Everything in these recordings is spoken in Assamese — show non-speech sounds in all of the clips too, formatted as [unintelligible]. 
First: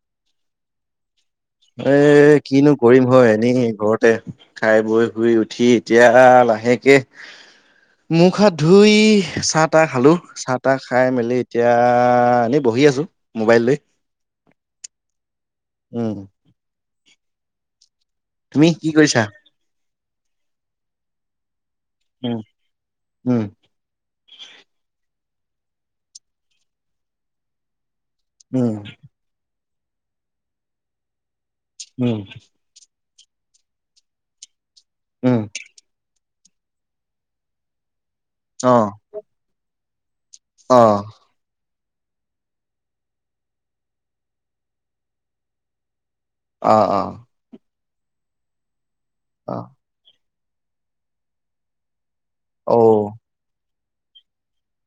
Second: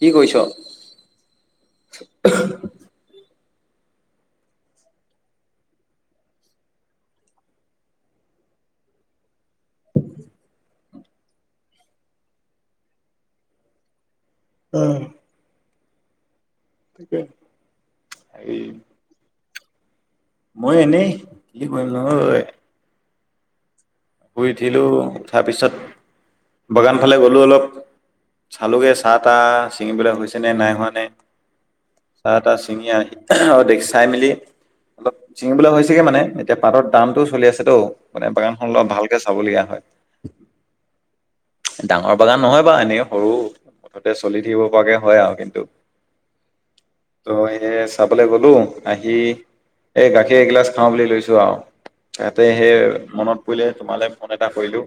কি কৰিছ? এই কিনো কৰিম হয়, এনেই ঘৰতে খাই খায় বৈ শুই উঠি এতিয়া লাহেকে মুখ হাত ধুই চাহ তাহ খালোঁ। চাহ তাহ খাই মেলি এতিয়া এনেই বহি আছো, মোবাইল লৈ। উম। উম। [unintelligible] হেৰি তুমি কি কৰিছা? মই এনেই, কি কৰিম নো আৰু উম ঐ। উম। শুই উঠিলোঁ, উঠাৰ পিছত বাগান ফালে গ'লোঁ অলপ উম চালোঁগে চাহ-তাহ ছিঙিবলে হৈছেনে নাই হোৱা নে, উম চাহ-তাহ চিঙি আহি আৰু দেখি চাই মেলি অলপ উম চিঙিবলৈ হৈছেগে মানে এতিয়া পাতৰ দামটোও চলি আছেতো, মানে বাগানখন অ অলপ ভালকে চাবলগীয়া হয়। অ'। ডাঙৰ বাগান নহয় বাৰু এনেই সৰু। মুঠতে চলি থাকিব পৰাকে হয় আৰু কিন্তু। অ'-অ'। ত' এনেই চাবলৈ গ'লো, আহি অ'। এই গাখীৰ এগিলাচ খাওঁ বুলি লৈছোঁ আৰু ইয়াতে অ সেই মনত পৰিলে তোমালে ফোন এটা কৰিলো।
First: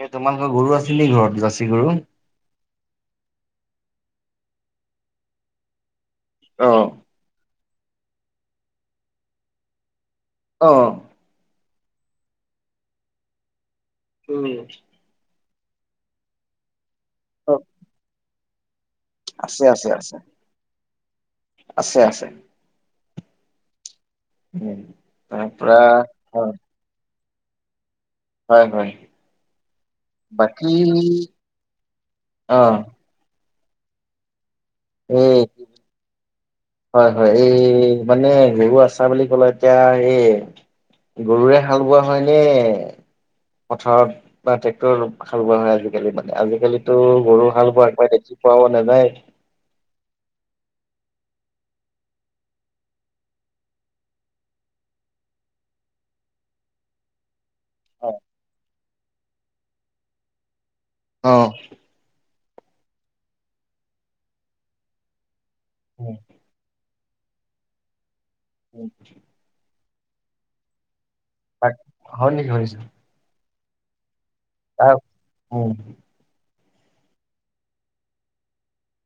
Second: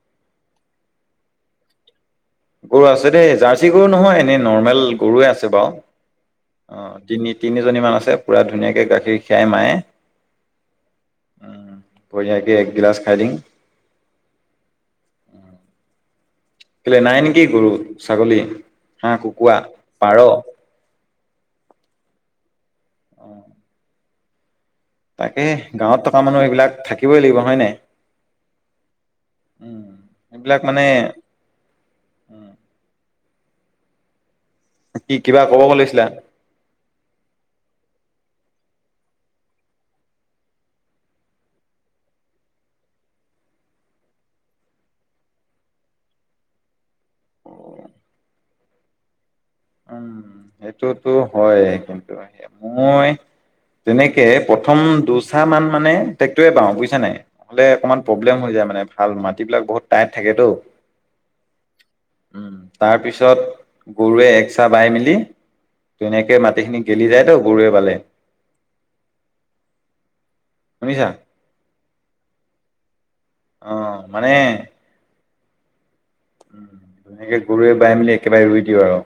এ তোমালোকৰ গৰু আছিল নেকি ঘৰত, জাৰ্চি গৰু? গৰু আছে দেই জাৰ্চি গৰু নহয় এনেই নৰ্মেল গৰুৱে আছে বাৰু। অ'। তিনি-তিনিজনী মান আছে পুৰা ধুনীয়াকে গাখীৰ খীৰাই মায়ে। অ'। উম, বঢ়ীয়াকে এক গিলাছ খাই দিম। উম। সেইফালে নাই নেকি অ', গৰু, ছাগলী, হাঁহ, কুকুৰা, আছে পাৰ? আছে-আছে। উম। উম তাকে তাৰ পৰা গাঁৱত থকা মানুহ এইবিলাক থাকিবই লাগিব হয় নাই? হয়-হয় উম এইবিলাক বাকি, মানে অ কি কিবা ক'ব লৈছিলা? হয়-হয় এই মানে গৰু আছা বুলি কলে এতিয়া এই গৰুৰে হাল বোৱা হয় নে পথাৰত? বা ট্ৰেক্টৰ হাল বোৱা হয় আজিকালি মানে আজিকালিতো গৰু হাল বোৱা একেবাৰে দেখি পোৱাও নাযায়। উম, সেইটোতো হয় কিন্তু মানে মই তেনেকে প্ৰথম দুইচাহ মান মানে ট্ৰেক্টৰে বাও বুইছা নাই? নহলে অকণমান প্ৰব্লেম হৈ যায় মানে ভাল মাটিবিলাক বহুত টাইট থাকেতো। অ উম তাৰপিছত গৰুৱে একচাহ বাই মেলি তেনেকে মাটিখিনি গেলি যায়তো গৰুৰে বালে উ শুনিছা? তাক হয় নেকি, শুনিছো অ, মানে আহ উম উম তেনেকে গৰুৱে বাই মেলি একেবাৰে ৰুই দিওঁ আৰু।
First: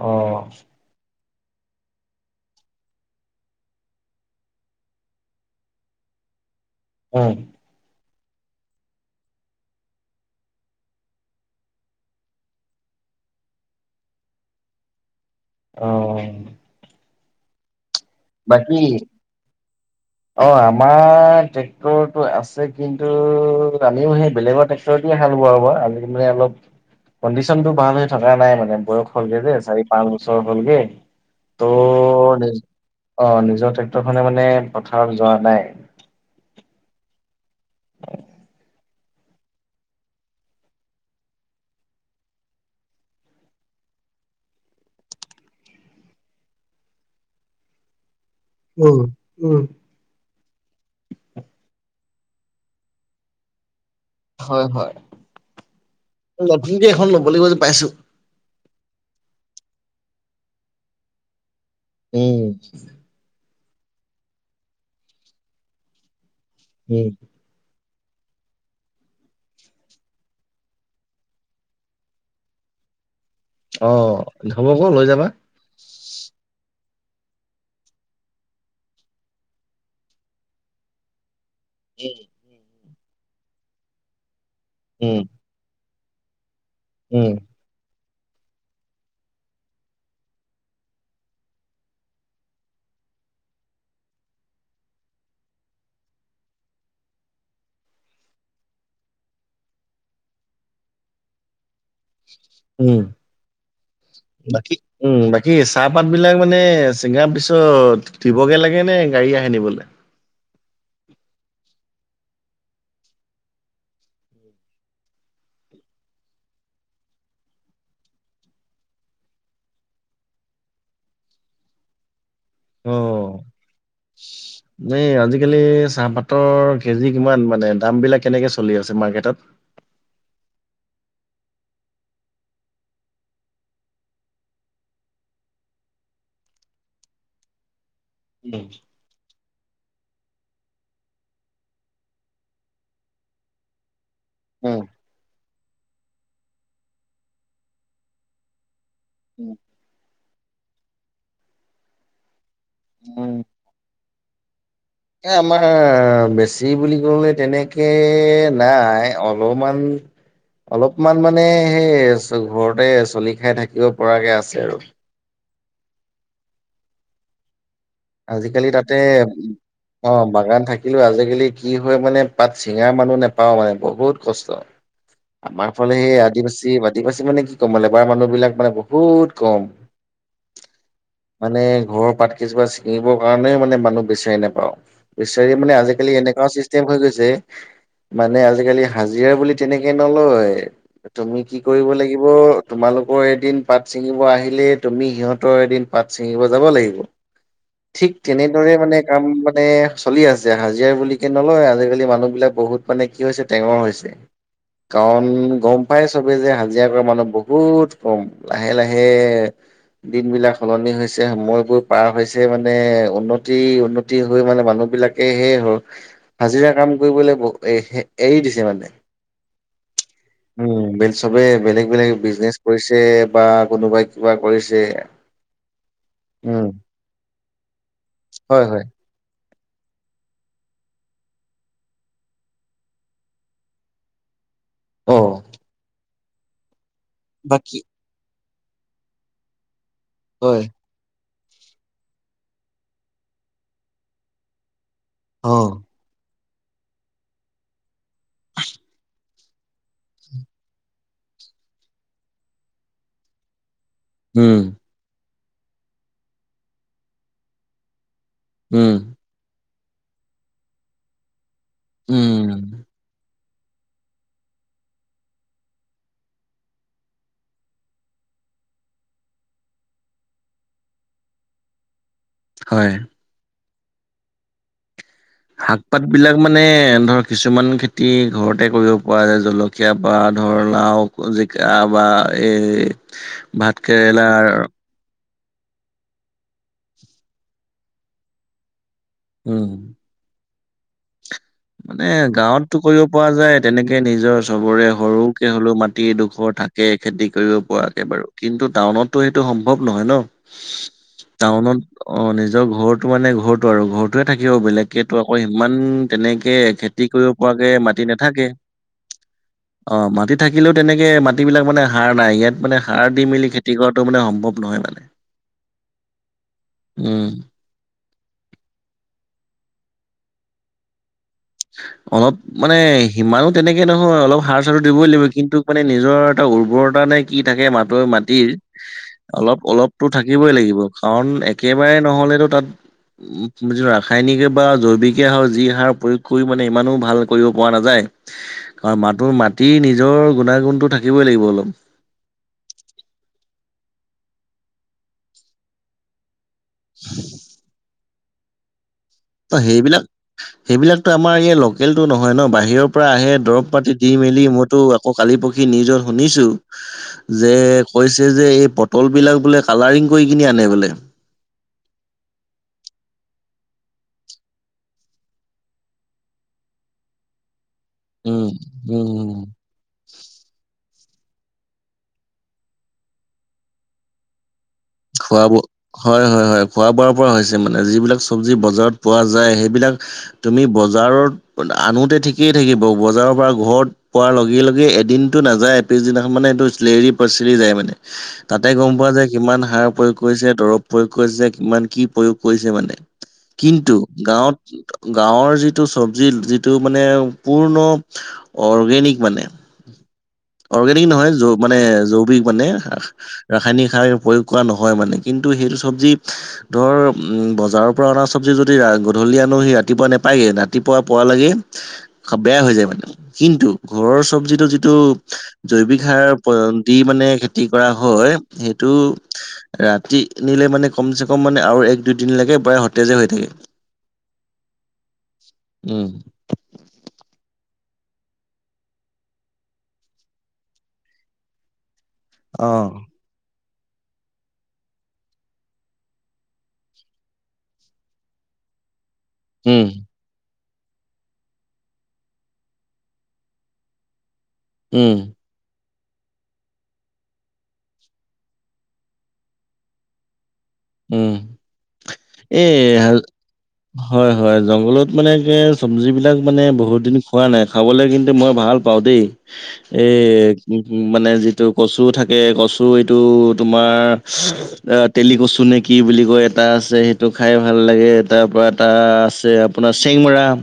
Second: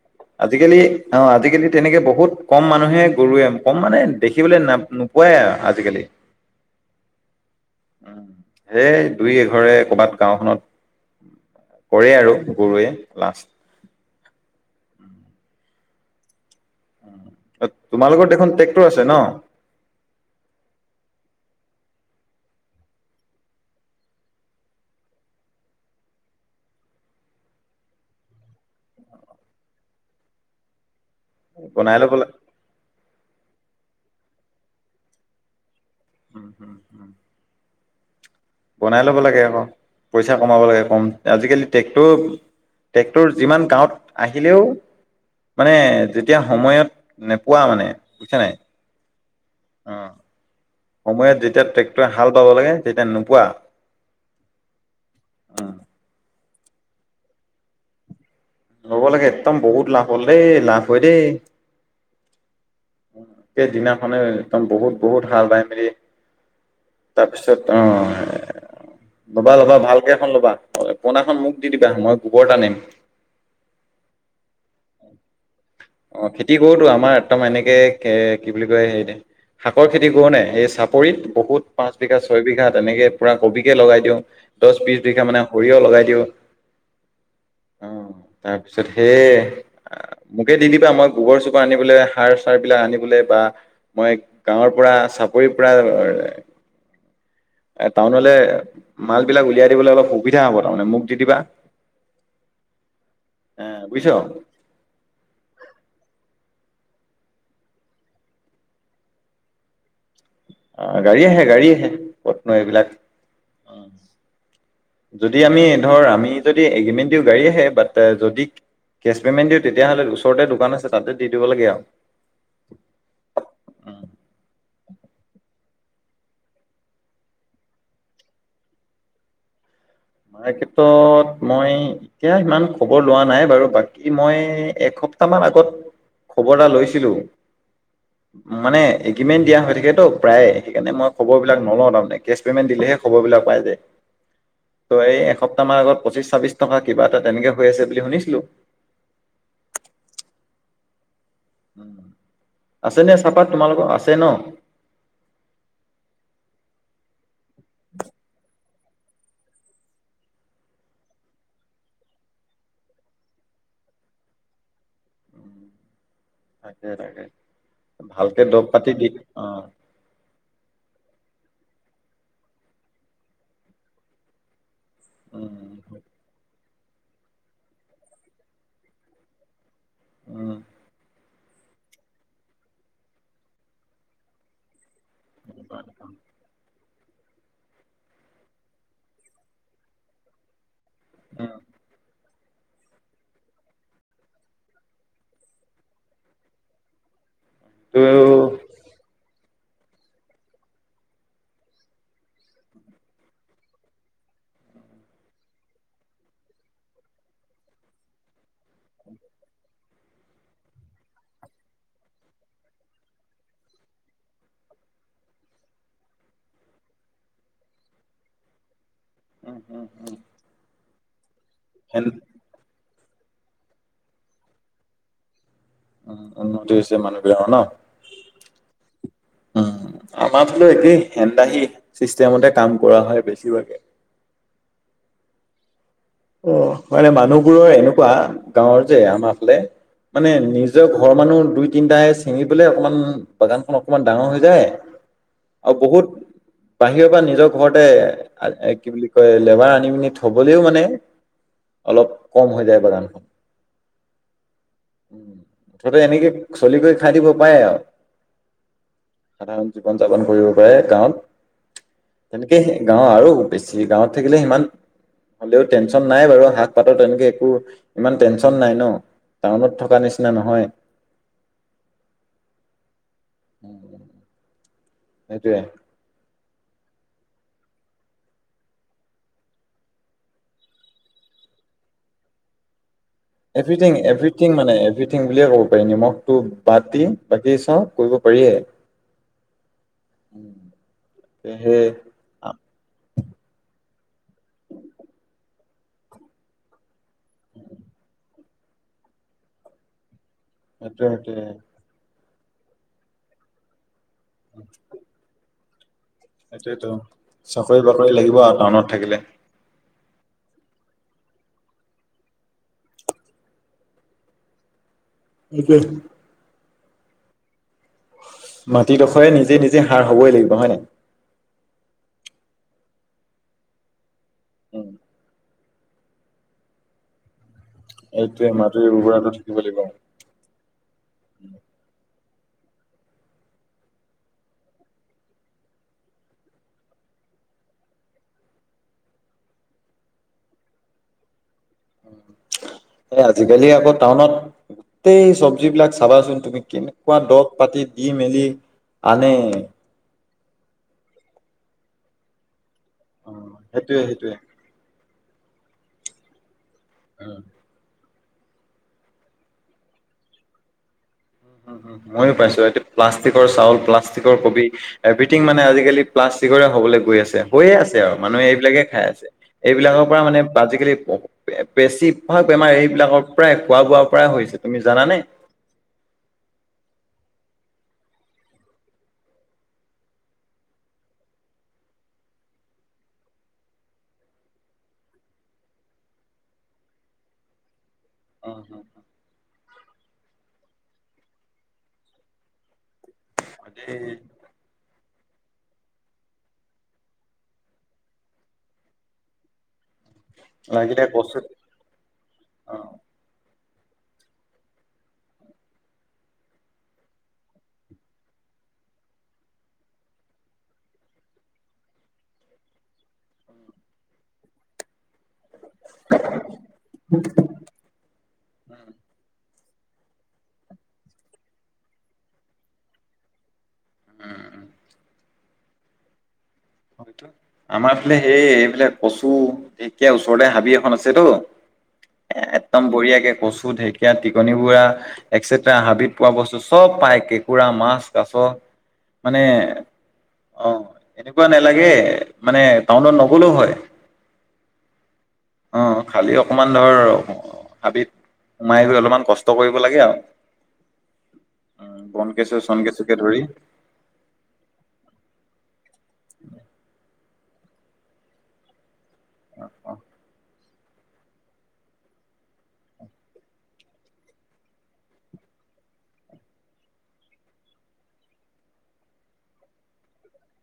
অ আজি কালি অ আজি কালি তেনেকে বহুত কম মানুহে গৰুৱে কম মানে দেখিবলৈ ন নোপোৱাই আৰু আজি কালি। অ উম, সেই দুই এঘৰে কবাত গাওঁখনত কৰে আৰু গৰুৱে লাষ্ট। অ তোমালোকৰ দেখোন বাকী ট্ৰেক্টৰ আছে [unintelligible] অ আমাৰ ট্ৰেক্টৰটো আছে কিন্তু আমিও সেই বেলেগৰ ট্ৰেক্ট ৰ দিয়ে হাল বোৱাও বা আমি মানে অলপ কণ্ডিশ্যনটো ভাল হৈ থকা নাই মানে বয়স হ'লগে যে চাৰি পাঁচ বছৰ হ'লগে। ত' বনাই লবলে নিজ অ নিজৰ ট্ৰেক্টৰ খনে মানে পথাৰত যোৱা নাই। উম উ বনাই ল'ব লাগে আক পইচা কমাব লাগে কম আজিকালি ট্ৰেক্টৰো ট্ৰেক্টৰ যিমান গাঁৱত আহিলেও মানে যেতিয়া সময়ত নেপোৱা মানে বুইছা নাই? উম, উম অ সময়ত যেতিয়া ট্ৰেক্টৰে হাল বাব লাগে তেতিয়া নোপোৱা। হয়-হয় উম, নতুনকে এখন ল'ব লাগিব যেন পাইছো। ল'ব লাগে একদম বহুত লাভ হ'ল দেই লাভ হয় দেই। উম সেইদিনাখনে একদম বহুত বহুত হাল বাই মেলি উম তাৰপিছত অ ল'বা ল'বা ভালকে এখন ল'বা। পুৰণাখন মোক দি দিবা মই গোবৰ তানিম। অঁ' হ'ব আক লৈ যাবা। অঁ' খেতি কৰোঁতো, আমাৰ একদম এনেকৈ কি বুলি কয় হেৰি- শাকৰ খেতি কৰোনাই এই চাপৰিত বহুত- পাঁচ উম বিঘা ছয় বিঘা তেনেকে পুৰা কবিকে লগাই দিওঁ, দহ বিশ বিঘা মানে সৰিয়হ লগাই দিওঁ। উমঁ। অঁহ' তাৰপিছত সেইয়ে। মোকে দিলি বা মই গোবৰ-চোবৰ আনিবলৈ, সাৰ চাৰ বিলাক আনিবলৈ বা- মই গাঁৱৰ পৰা চাপৰিৰ পৰা- এ টাউনলে মাল বিলাক উলিয়াই দিবলৈ অলপ সুবিধা হ'ব তাৰমানে মোক দি দিবা। [unintelligible] উমঁ' বুজিছ বাকি উমঁ' চাহপাত বিলাক মানে চিঙাৰ পিছত দিবগে লাগে নে গাড়ী আহে নিবলৈ? অঁ' গাড়ী আহে গাড়ী আহে, ক'তনো এইবিলাক। অঁ। যদি আমি ধৰ আমি যদি এগ্ৰিমেন্ট দিওঁ গাড়ী আহে বাট যদি- কেছ পে'মেণ্ট দিওঁ তেতিয়া হ'লে ওচৰতে দোকান আছে তাতে দি দিব লাগে আৰু। অঁ। [unintelligible] এই আজিকালি চাহপাতৰ কেজি কিমান মানে দাম বিলাক কেনেকে চলি আছে মাৰ্কেটত? মাৰ্কেটত মই- এতিয়া ইমান খবৰ লোৱা নাই বাৰু, বাকী মই এসপ্তাহ মান আগত- খবৰ এটা লৈছিলোঁ। উম, মানে- কিমেণ্ দিয়া হৈ থাকে তো প্ৰায় সেইকাৰণে মই খবৰ বিলাক নলওঁ তাৰমানে, কেছ পেমেণ্ট দিলেহে খবৰ বিলাক পাই যায়। উম, ত' এই এসপ্তাহমান আগত পঁচিশ ছাব্বিশ টকা কিবা এটা তেনেকে হৈ আছে বুলি শুনিছিলোঁ। আছে নে উম, চাহপাত তোমালোকৰ আছে ন'? এ আমাৰ বেছি বুলি ক'লে তেনেকে- নাই, অলপমান- অলপমান মানে সেই ঘৰতে চলি খাই থাকিব পৰাকে আছে আৰু। তাকে তাকে, ভালকে দৰব পাতি দি, অঁ'। অঁ' বাগান থাকিলো আজিকালি কি হয় মানে পাত চিঙা মানুহ নেপাওঁ মানে বহুত কষ্ট। আমাৰ উম ফালে সেই আদিবাসী আদিবাসী মানে কি ক'ম মানে লেবাৰ মানুহ বিলাক মানে বহুত কম। উমঁ। মানে ঘৰৰ পাতকেইজোপা ছিঙিবৰ কাৰণে মানে মানুহ বিচাৰি নেপাওঁ। বিচাৰ মানে আজিকালি এনেকুৱা চিষ্টেম- হৈ গৈছে মানে আজিকালি হাজিৰা বুলি তেনেকে নলয়। তুমি কি কৰিব লাগিব- তোমালোকৰ এদিন পাত ছিঙিব আহিলে তুমি সিহঁতৰ এদিন পাত ছিঙিব যাব লাগিব। ত ঠিক তেনেদৰে মানে- কাম মানে চলি আছে, হাজিৰা বুলিকে নলয়। আজিকালি মানুহ বিলাক বহুত মানে কি হৈছে টেঙৰ হৈছে। কাৰণ গম পাই চবে যে হাজিৰা কৰা মানুহ বহুত কম। লাহে লাহে দিন বিলাক সলনি হৈছে, সময়বোৰ পাৰ হৈছে। মানে উন্নতি উন্নতি হৈ মানে মানুহ বিলাকে সেই হ'ল- হাজিৰা কাম কৰিবলৈ এৰি দিছে মানে। উম বেল চবে বেলেগ বেলেগ বিজনেছ কৰিছে বা কোনোবাই কিবা কৰিছে। উম উন্নতি হৈছে মানুহ বিলাকৰ ন। হয় হয়। উম আমাৰ ফালো একেই হেন্দাহি চিষ্টেমতে কাম কৰা হয় বেছিভাগে। অহ অ', মানে মানুহবোৰৰ বাকী এনেকুৱা গাঁৱৰ যে আমাৰ ফালে মানে হয় নিজৰ ঘৰৰ মানুহ দুই তিনটাহে চিঙি পালে অকমান বাগানখন অকমান ডাঙৰ হৈ যায়। অ, আৰু বহুত বাহিৰৰ পৰা নিজৰ ঘৰতে কি বুলি কয় লেবাৰ আনি পিনি থবলেও মানে অলপ কম হৈ যায় বাগানখন। উম। উম, মুঠতে এনেকে চলিগৈ খাই দিব পাৰে আও উম। সাধাৰণ জীৱন যাপন কৰিব পাৰে গাঁৱত উম, তেনেকেই গাঁৱ আৰু বেছি গাঁৱত থাকিলে সিমান হ'লেও টেনচন নাই বাৰু শাক পাতৰ তেনেকে একো ইমান টেনচন নাই ন। টাউনত থকা নিচিনা নহয়। হয়। [unintelligible] সেইটোৱে। শাক। পাতবিলাক মানে ধৰ কিছুমান খেতি ঘৰতে কৰিব পৰা যায় জলকীয়া বা ধৰ লাও জিকা বা এই ভাত এভিৰিথিং কেৰেলাৰ এভিৰিথিং মানে এভিৰি থিং বুলিয়ে ক'ব পাৰি নিমখটো বাতি বাকী চব কৰিব পাৰিয়ে। উম। এ হে মানে গাঁৱতটো কৰিব পৰা যায় তেনেকে নিজৰ চবৰে সৰুকে হ'লেও মাটিডোখৰ থা কে খেতি কৰিব পৰাকে বাৰু কিন্তু টাউনতো সেইটো সম্ভৱ নহয় ন। সেইটোৱে সেইটোৱে টাউনত অ', নিজৰ ঘৰটো মানে ঘৰটো আৰু ঘৰ টোৱে থাকিব বেলেগকেতো আকৌ ইমান তেনেক কে সেইটোৱেতো। খেতি কৰিব পৰাকে চাকৰি মাটি বাকৰি লাগিব নাথাকে। আৰু টাউনত থাকিলে অ মাটি থাকিলেও তেনেকে মাটিব বিলাক মানে সাৰ নাই ইয়াত মানে সাৰ দি মেলি খেতি কৰাটো মানে সম্ভৱ নহয় মানে। সেইটোৱে উম। মাটিডোখৰে নিজে নিজে সাৰ হবই লাগিব হয় নাই? অলপ মানে সিমানো তেনেকে নহয় অলপ সাৰ চাৰো দিবই লাগিব কিন্তু মানে নিজৰ এটা উৰ্বৰতা নে কি থাকে মাটো মাটিৰ এইটোৱে উৰ্বৰতা থাকিব অলপ লাগিব। অলপটো থাকিবই লাগিব কাৰণ একেবাৰে নহ'লেতো তাত যিটো ৰাসায়নিকে বা জৈৱিকে হওঁক যি সাৰ প্ৰয়োগ কৰি মানে ইমানো ভাল কৰিব পৰা নাযায়। কাৰণ মাটোৰ মাটি নিজৰ গুণাগুণটো থাকিবই লাগিব অলপ। এ আজিকালি আকৌ টাউনত গোটেই চবজি বিলাক চাবাচোন তুমি। কেনেকুৱা দৰৱ পাতি দি মেলি আনে ত সেইবিলাক সেইবিলাকতো আমাৰ ইয়াৰ লোকেলটো নহয় ন বাহিৰৰ পৰা অ আহে দৰব পাতি সেইটোৱে দি সেইটোৱে মেলি মইতো আকৌ কালি, পৰহী নিউজত শুনিছো যে- কৈছে যে এই পটল বিলাক বোলে কালাৰিং কৰি কিনি আনে বোলে। মইও পাইছো, এতিয়া প্লাষ্টিকৰ চাউল, প্লাষ্টিকৰ কবি- এভিৰিথিং মানে আজিকালি প্লাষ্টিকৰে হ'বলৈ গৈ আছে, হৈয়ে আছে আৰু মানুহে উম এইবিলাকে খাই আছে। উম এইবিলাকৰ পৰা মানে আজিকালি - বেছিভাগ বেমাৰ এইবিলাকৰ পৰাই খোৱা-বোৱাৰ পৰাই হৈছে তুমি জানানে। খোৱা-বোৱা, হয়-হয়-হয়। খোৱা-বোৱাৰ পৰা হৈছে মানে যিবিলাক চব্জি বজাৰত পোৱা যায় সেইবিলাক- তুমি বজাৰত আনোতে ঠিকেই থাকিব, বজাৰৰ পৰা ঘৰত- পোৱাৰ লগে-লগে এদিনটো নাযায় পিছদিনাখন মানে সেইটো লেৰেলি-পিছিলি যায় মানে। অ তা'তে অ, গ'ম পোৱা যায় কিমান সাৰ প্ৰয়োগ কৰিছে, দৰৱ প্ৰয়োগ কৰিছে, কিমান কি প্ৰয়োগ কৰিছে মানে, কিন্তু গাৱত- গাঁৱৰ যিটো চব্জি যিটো মানে পূৰ্ণ- অৰ্গেনিক মানে। লাগিলে অৰ্গেনিক নহয়, কচু যৌ মানে জৈৱিক মানে অ ৰাসায়নিক সাৰ প্ৰয়োগ কৰা- নহয় মানে, কিন্তু সেইটো চব্জিত- ধৰ' বজাৰৰ পৰা চব্জি যদি গধূলি আনো গে ৰাতিপুৱা নাপায় গৈ, ৰাতিপুৱা পোৱা লগে- বেয়া হৈ যায় মানে, কিন্তু ঘৰৰ চব্জি যিটো- জৈৱিক সাৰ পয়ন্তি মানে খেতি কৰা হয় সেইটো- ৰাতি নিলে মানে ক'ম-চেক'ম মানে আৰু এক দুইদিন লৈকে প্ৰায়াই সতেজে হয় থাকে। উম। উম। আমাৰ ফালে হেৰী এইবিলাক কচু- ঢেকীয়া ওচৰতে হাবি এখন আছেতো, এ' অ একদম বঢ়িয়াকে কচু, - ঢেকীয়া, টিকনি বুৰা- ইত্যাদি। হাবিত পোৱা বস্তু চব পাই কেঁকুৰা, মাছ, কাছ- মানে, উম অঁ', এনেকুৱা নালাগে মানে টাউনত নগ'লেও হয়। উম। অঁ', খালী অকণমান ধৰ' হাবিত- সোমাই গৈ অলপমান কষ্ট কৰিব লাগে আৰু। উমঁ', উম বন কেঁচু এই চন হ কেঁচুকে ধৰি হয়-হয়, জংঘলত মানে কি চব্জিবিলাক মানে বহুত দিন খোৱা নাই খাবলৈ কিন্তু মই ভাল- পাওঁ দেই। অ এই উম' মানে যিটো কচু থাকে, কচু এইটো তোমাৰ- অ', তেলি কচু নে কি বুলি কয় এটা- আছে সেইটো খাই ভাল লাগে, তাৰ পৰা এটা আছে আপোনাৰ চেংমৰা-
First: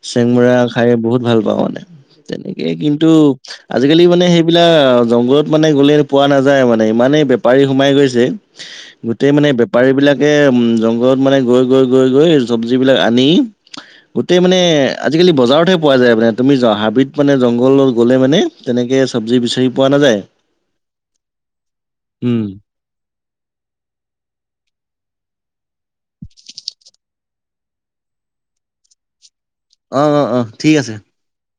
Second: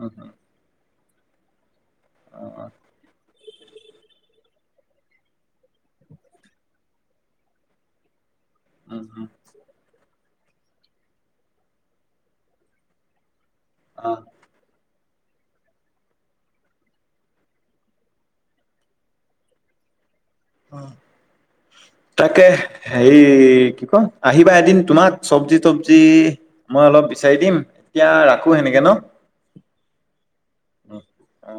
উম চেংমৰা খাই বহুত ভাল পাওঁ মানে, অ তেনেকে কিন্তু- আজিকালি মানে সেইবিলাক জংঘলত মানে গ'লে পোৱা নাযায় মানে ইমানেই বেপাৰী সোমায় গৈছে। উম উম গোটেই মানে বেপাৰী বিলাকে উমঁ, জংঘলত মানে গৈ-গৈ-গৈ-গৈ চব্জি মবিলাক আনি অ গোটে- মানে আজিকালি বজাৰতে পোৱা যায় মানে, তুমি হাবিত মানে জংঘলত গ'লে মানে- তেনেকৈ চব্জি বিচাৰি পোৱা নাযায়। উম। তাকে। হেৰি কি কয়, আহিবা এদিন তোমাক চব্জি-তবজি মই অলপ বিচাৰি দিম, এতিয়া ৰাখো সেনেকে ন'। অঁ', -অঁ', -অঁ', -। অ অ।